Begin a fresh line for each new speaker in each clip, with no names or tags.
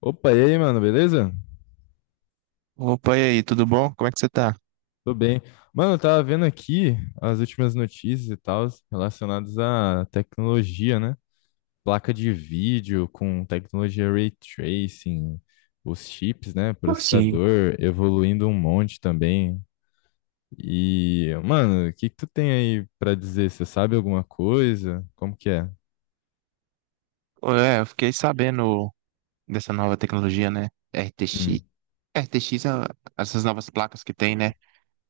Opa, e aí, mano, beleza?
Opa, e aí, tudo bom? Como é que você tá?
Tô bem. Mano, eu tava vendo aqui as últimas notícias e tal relacionadas à tecnologia, né? Placa de vídeo com tecnologia ray tracing, os chips, né? Processador evoluindo um monte também. E, mano, o que que tu tem aí pra dizer? Você sabe alguma coisa? Como que é?
Ô, é, eu fiquei sabendo dessa nova tecnologia, né? RTX.
Hum.
RTX, essas novas placas que tem, né?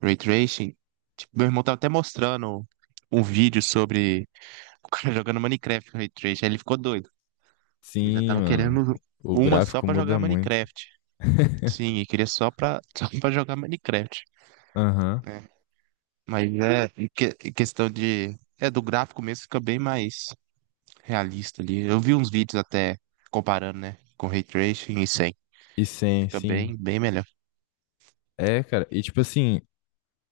Ray Tracing. Tipo, meu irmão tava até mostrando um vídeo sobre o cara jogando Minecraft com Ray Tracing. Aí ele ficou doido. Ele já
Sim,
tava
mano.
querendo
O
uma só
gráfico
pra
muda
jogar
muito.
Minecraft. Sim, ele queria só pra, só pra jogar Minecraft,
Aham.
né? Mas é, em questão de. É, do gráfico mesmo fica bem mais realista ali. Eu vi uns vídeos até comparando, né, com ray tracing e sem.
E sim,
Fica
sim.
bem, bem melhor.
É, cara. E tipo assim,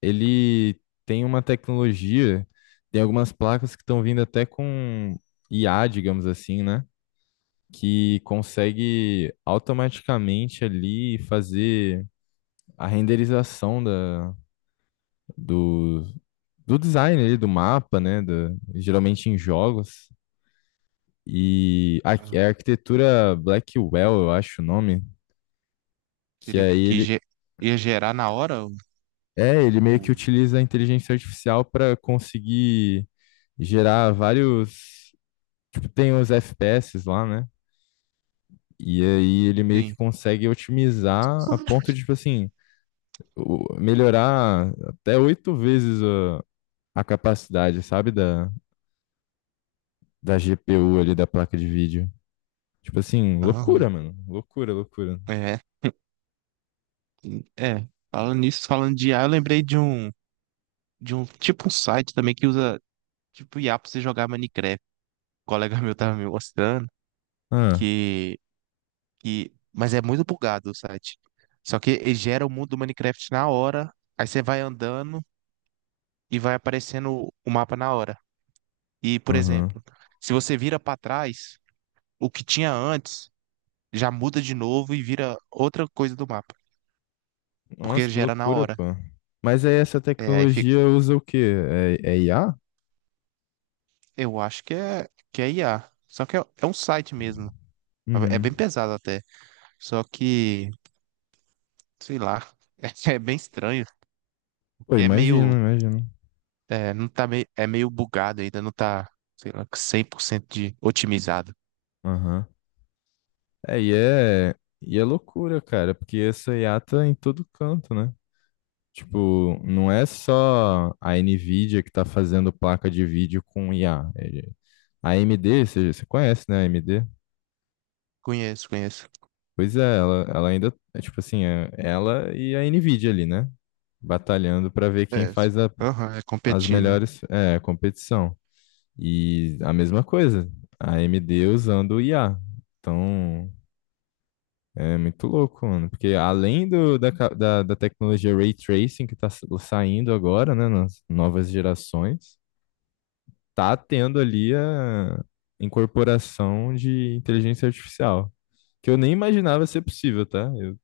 ele tem uma tecnologia, tem algumas placas que estão vindo até com IA, digamos assim, né? Que consegue automaticamente ali fazer a renderização do, do design ali, do mapa, né? Geralmente em jogos. E a,
Aham.
é a arquitetura Blackwell, eu acho o nome, que
Seria o que,
aí ele.
ia gerar na hora? O...
É, ele meio que
o-
utiliza a inteligência artificial para conseguir gerar vários tipo, tem os FPS lá, né? E aí ele meio que
Sim.
consegue otimizar a ponto de, tipo assim, melhorar até 8 vezes a capacidade, sabe, da GPU ali, da placa de vídeo. Tipo assim,
Aham.
loucura, mano. Loucura, loucura.
É, é. Falando nisso, falando de IA, eu lembrei de um tipo um site também que usa tipo IA pra você jogar Minecraft. O colega meu tava me mostrando
Ah,
que, que, mas é muito bugado o site. Só que ele gera o mundo do Minecraft na hora. Aí você vai andando e vai aparecendo o mapa na hora. E, por
aham.
exemplo, se você vira para trás, o que tinha antes já muda de novo e vira outra coisa do mapa,
Nossa,
porque
que
gera na
loucura,
hora.
pô. Mas aí essa
É, aí fica-
tecnologia usa o quê? É IA?
eu acho que é IA. Só que é um site mesmo. É bem
Uhum.
pesado até. Só que, sei lá, é, bem estranho,
Pô,
porque é meio,
imagino, imagino.
é, não tá meio, é meio bugado ainda, não tá, sei lá, cem por cento de otimizado.
Aham. É, e é, e é loucura, cara, porque essa IA tá em todo canto, né? Tipo, não é só a Nvidia que tá fazendo placa de vídeo com IA. É, a AMD, você conhece, né, a AMD?
Conheço, conheço.
Pois é, ela ainda, é, tipo assim, é ela e a Nvidia ali, né? Batalhando pra ver quem
É,
faz
aham, é
as
competindo.
melhores, é, competição. E a mesma coisa, a AMD usando o IA. Então, é muito louco, mano. Porque além do, da, ca- da, da tecnologia Ray Tracing que tá saindo agora, né, nas novas gerações, tá tendo ali a incorporação de inteligência artificial, que eu nem imaginava ser possível, tá? Eu,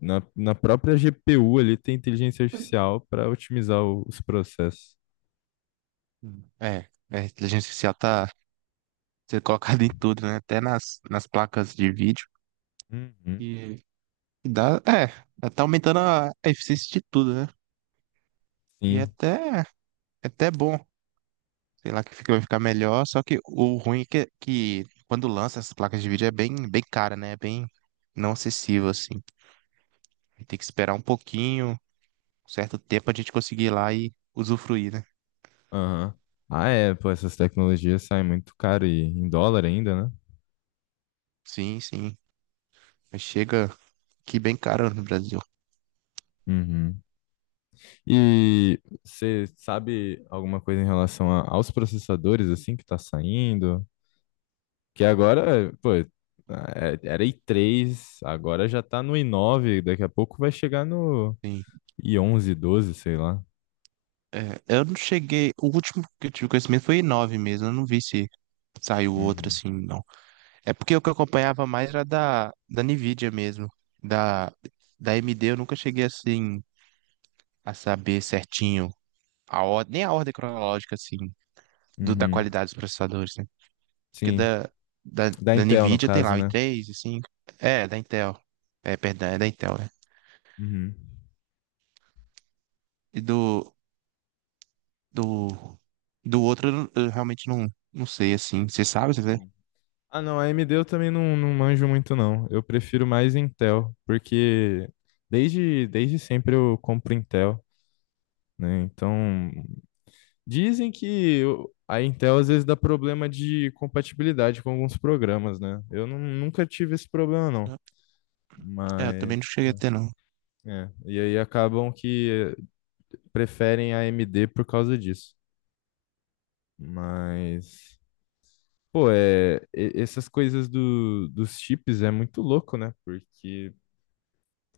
na própria GPU ali tem inteligência artificial para otimizar os processos.
A inteligência artificial tá ser colocado em tudo, né? Até nas placas de vídeo.
Uhum.
E e dá, é, tá aumentando a eficiência de tudo, né? E é
Sim.
até, é até bom. Sei lá que fica, vai ficar melhor. Só que o ruim é que quando lança essas placas de vídeo é bem, bem cara, né? É bem não acessível, assim. Tem que esperar um pouquinho, um certo tempo a gente conseguir ir lá e usufruir, né?
Aham. Ah, é, pô, essas tecnologias saem muito caro e em dólar ainda, né?
Sim, sim. Mas chega aqui bem caro no Brasil.
Uhum. E você sabe alguma coisa em relação aos processadores assim que tá saindo? Que agora, pô, era i3, agora já tá no i9, daqui a pouco vai chegar no
Sim.
i11, 12 sei lá.
É, eu não cheguei. O último que eu tive conhecimento foi nove mesmo. Eu não vi se saiu outro
Uhum.
assim, não. É porque o que eu acompanhava mais era da Nvidia mesmo. Da, Da AMD eu nunca cheguei assim a saber certinho a ordem, nem a ordem cronológica assim, da
Uhum.
qualidade dos processadores, né? Porque
Sim,
da, da,
da
da
Intel no
Nvidia tem lá
caso,
o
né?
i3, cinco. É, da Intel. É, perdão, é da Intel, né?
Uhum.
E do, do, do outro eu, eu realmente não, não sei assim. Você sabe, você vê?
Uhum. Ah, não, a AMD eu também não, não manjo muito, não. Eu prefiro mais Intel, porque desde sempre eu compro Intel, né? Então, dizem que a Intel às vezes dá problema de compatibilidade com alguns programas, né? Eu nunca tive esse problema, não.
É, eu
Mas,
também não cheguei a ter, não.
é, e aí acabam que preferem a AMD por causa disso. Mas, pô, é, essas coisas do, dos chips é muito louco, né? Porque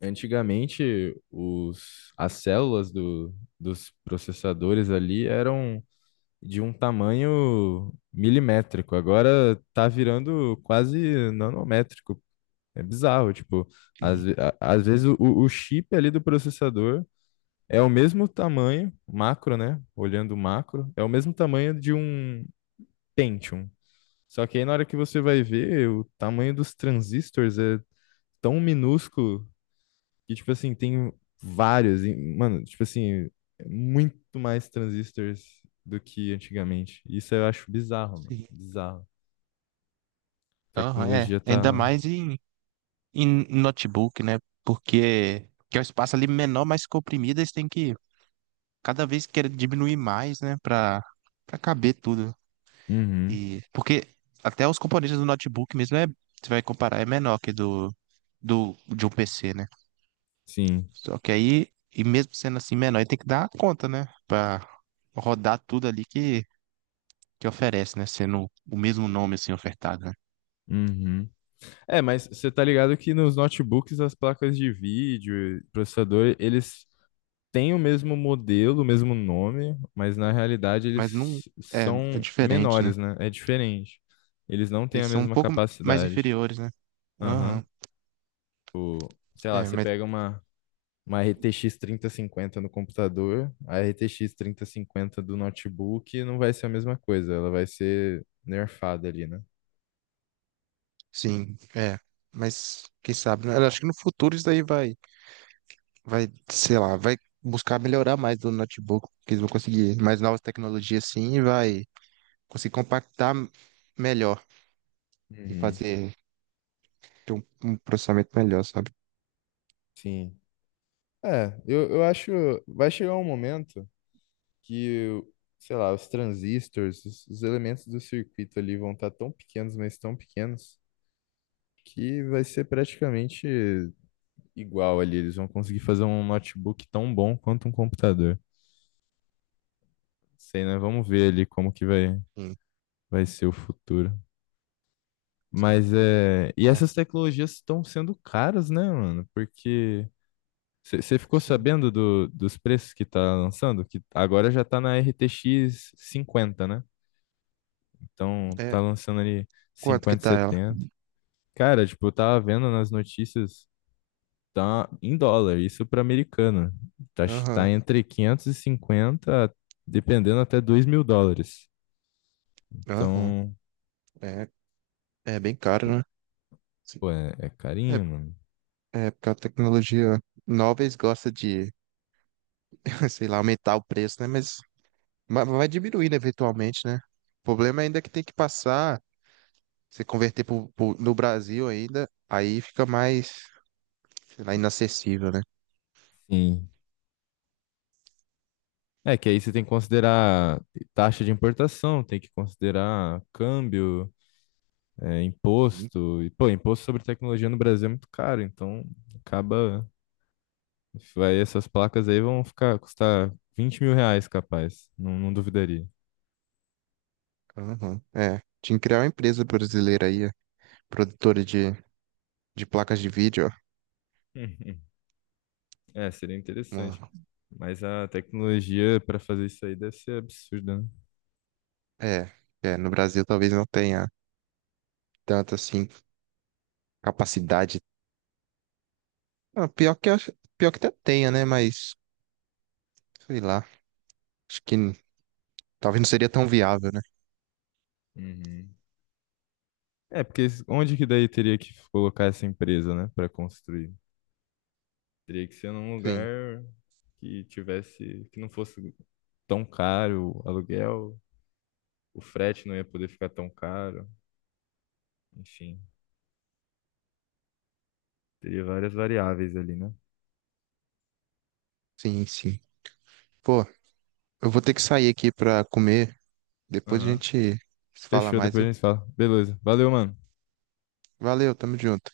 antigamente os, as células dos processadores ali eram de um tamanho milimétrico. Agora tá virando quase nanométrico. É bizarro, tipo, às,
Sim,
ve- a- às vezes o chip ali do processador é o mesmo tamanho, macro, né? Olhando o macro, é o mesmo tamanho de um Pentium. Só que aí na hora que você vai ver, o tamanho dos transistores é tão minúsculo que, tipo assim, tem vários. Mano, tipo assim, é muito mais transistores do que antigamente. Isso eu acho bizarro, mano.
sim.
Bizarro.
Aham, é.
Tecnologia
Ainda
tá.
mais em, em notebook, né? Porque que é o espaço ali menor, mais comprimido, eles têm que cada vez querer diminuir mais, né? Pra caber tudo.
Uhum.
E, porque até os componentes do notebook mesmo, é, você vai comparar, é menor que de um PC, né?
Sim.
Só que aí, e mesmo sendo assim menor, ele tem que dar conta, né? Pra rodar tudo ali que oferece, né? Sendo o mesmo nome assim ofertado.
Uhum. É, mas você tá ligado que nos notebooks as placas de vídeo, e processador, eles têm o mesmo modelo, o mesmo nome, mas na realidade eles
Mas não. É, é
são
diferente, né?
menores, né? É diferente. Eles não têm a
Eles são um
mesma
pouco mais
capacidade.
inferiores, né?
Aham.
Aham.
O, sei lá,
É,
você
mas
pega uma RTX 3050 no computador, a RTX 3050 do notebook não vai ser a mesma coisa, ela vai ser nerfada ali, né?
sim, é. Mas quem sabe, né? Eu acho que no futuro isso daí vai, sei lá, vai buscar melhorar mais do notebook, que eles vão conseguir mais novas tecnologias sim e vai conseguir compactar melhor e
Uhum.
fazer ter um processamento melhor, sabe?
Sim. É, eu acho. Vai chegar um momento que, sei lá, os transistores, os elementos do circuito ali vão estar tão pequenos, mas tão pequenos, que vai ser praticamente igual ali. Eles vão conseguir fazer um notebook tão bom quanto um computador. Sei, né? Vamos ver ali como que vai,
Sim,
vai ser o futuro.
sim.
Mas é. E
É,
essas tecnologias estão sendo caras, né, mano? Porque. Você ficou
sim.
sabendo do, dos preços que tá lançando? Que agora já tá na RTX 50, né? Então,
É,
tá lançando ali
quanto que
cinquenta
tá ela?
setenta Cara, tipo, eu tava vendo nas notícias, tá em dólar, isso pra americana. Tá, tá
Aham,
entre 550, dependendo, até 2.000 dólares.
aham.
Então,
É, é bem caro, né? Sim.
pô, é, é
É,
carinho, mano.
é porque a tecnologia nova eles gostam de, sei lá, aumentar o preço, né? Mas vai diminuindo eventualmente, né? O problema ainda é que tem que passar, se converter no Brasil ainda, aí fica mais, sei lá, inacessível, né?
Sim. É que aí você tem que considerar taxa de importação, tem que considerar câmbio, é,
Sim.
imposto. E, pô, imposto sobre tecnologia no Brasil é muito caro, então acaba. Vai, essas placas aí vão ficar custar R$ 20.000, capaz. Não, não duvidaria.
Aham. É, tinha que criar uma empresa brasileira aí, produtora de placas de vídeo, ó.
Uhum. É, seria interessante.
Uma-
Mas a tecnologia para fazer isso aí deve ser absurda, né?
é, é, no Brasil talvez não tenha tanta, assim, capacidade. Ah, pior que, pior que até tenha, né? Mas, sei lá, acho que talvez não seria tão viável, né?
Uhum. É, porque onde que daí teria que colocar essa empresa, né, para construir? Teria que ser num
Sim,
lugar que tivesse, que não fosse tão caro o aluguel, o frete não ia poder ficar tão caro, enfim, teria várias variáveis ali, né?
sim, sim. Pô, eu vou ter que sair aqui pra comer, depois a
Aham.
gente se fala
Fechou,
mais,
depois a
viu?
gente fala. Beleza, valeu, mano.
Valeu, tamo junto.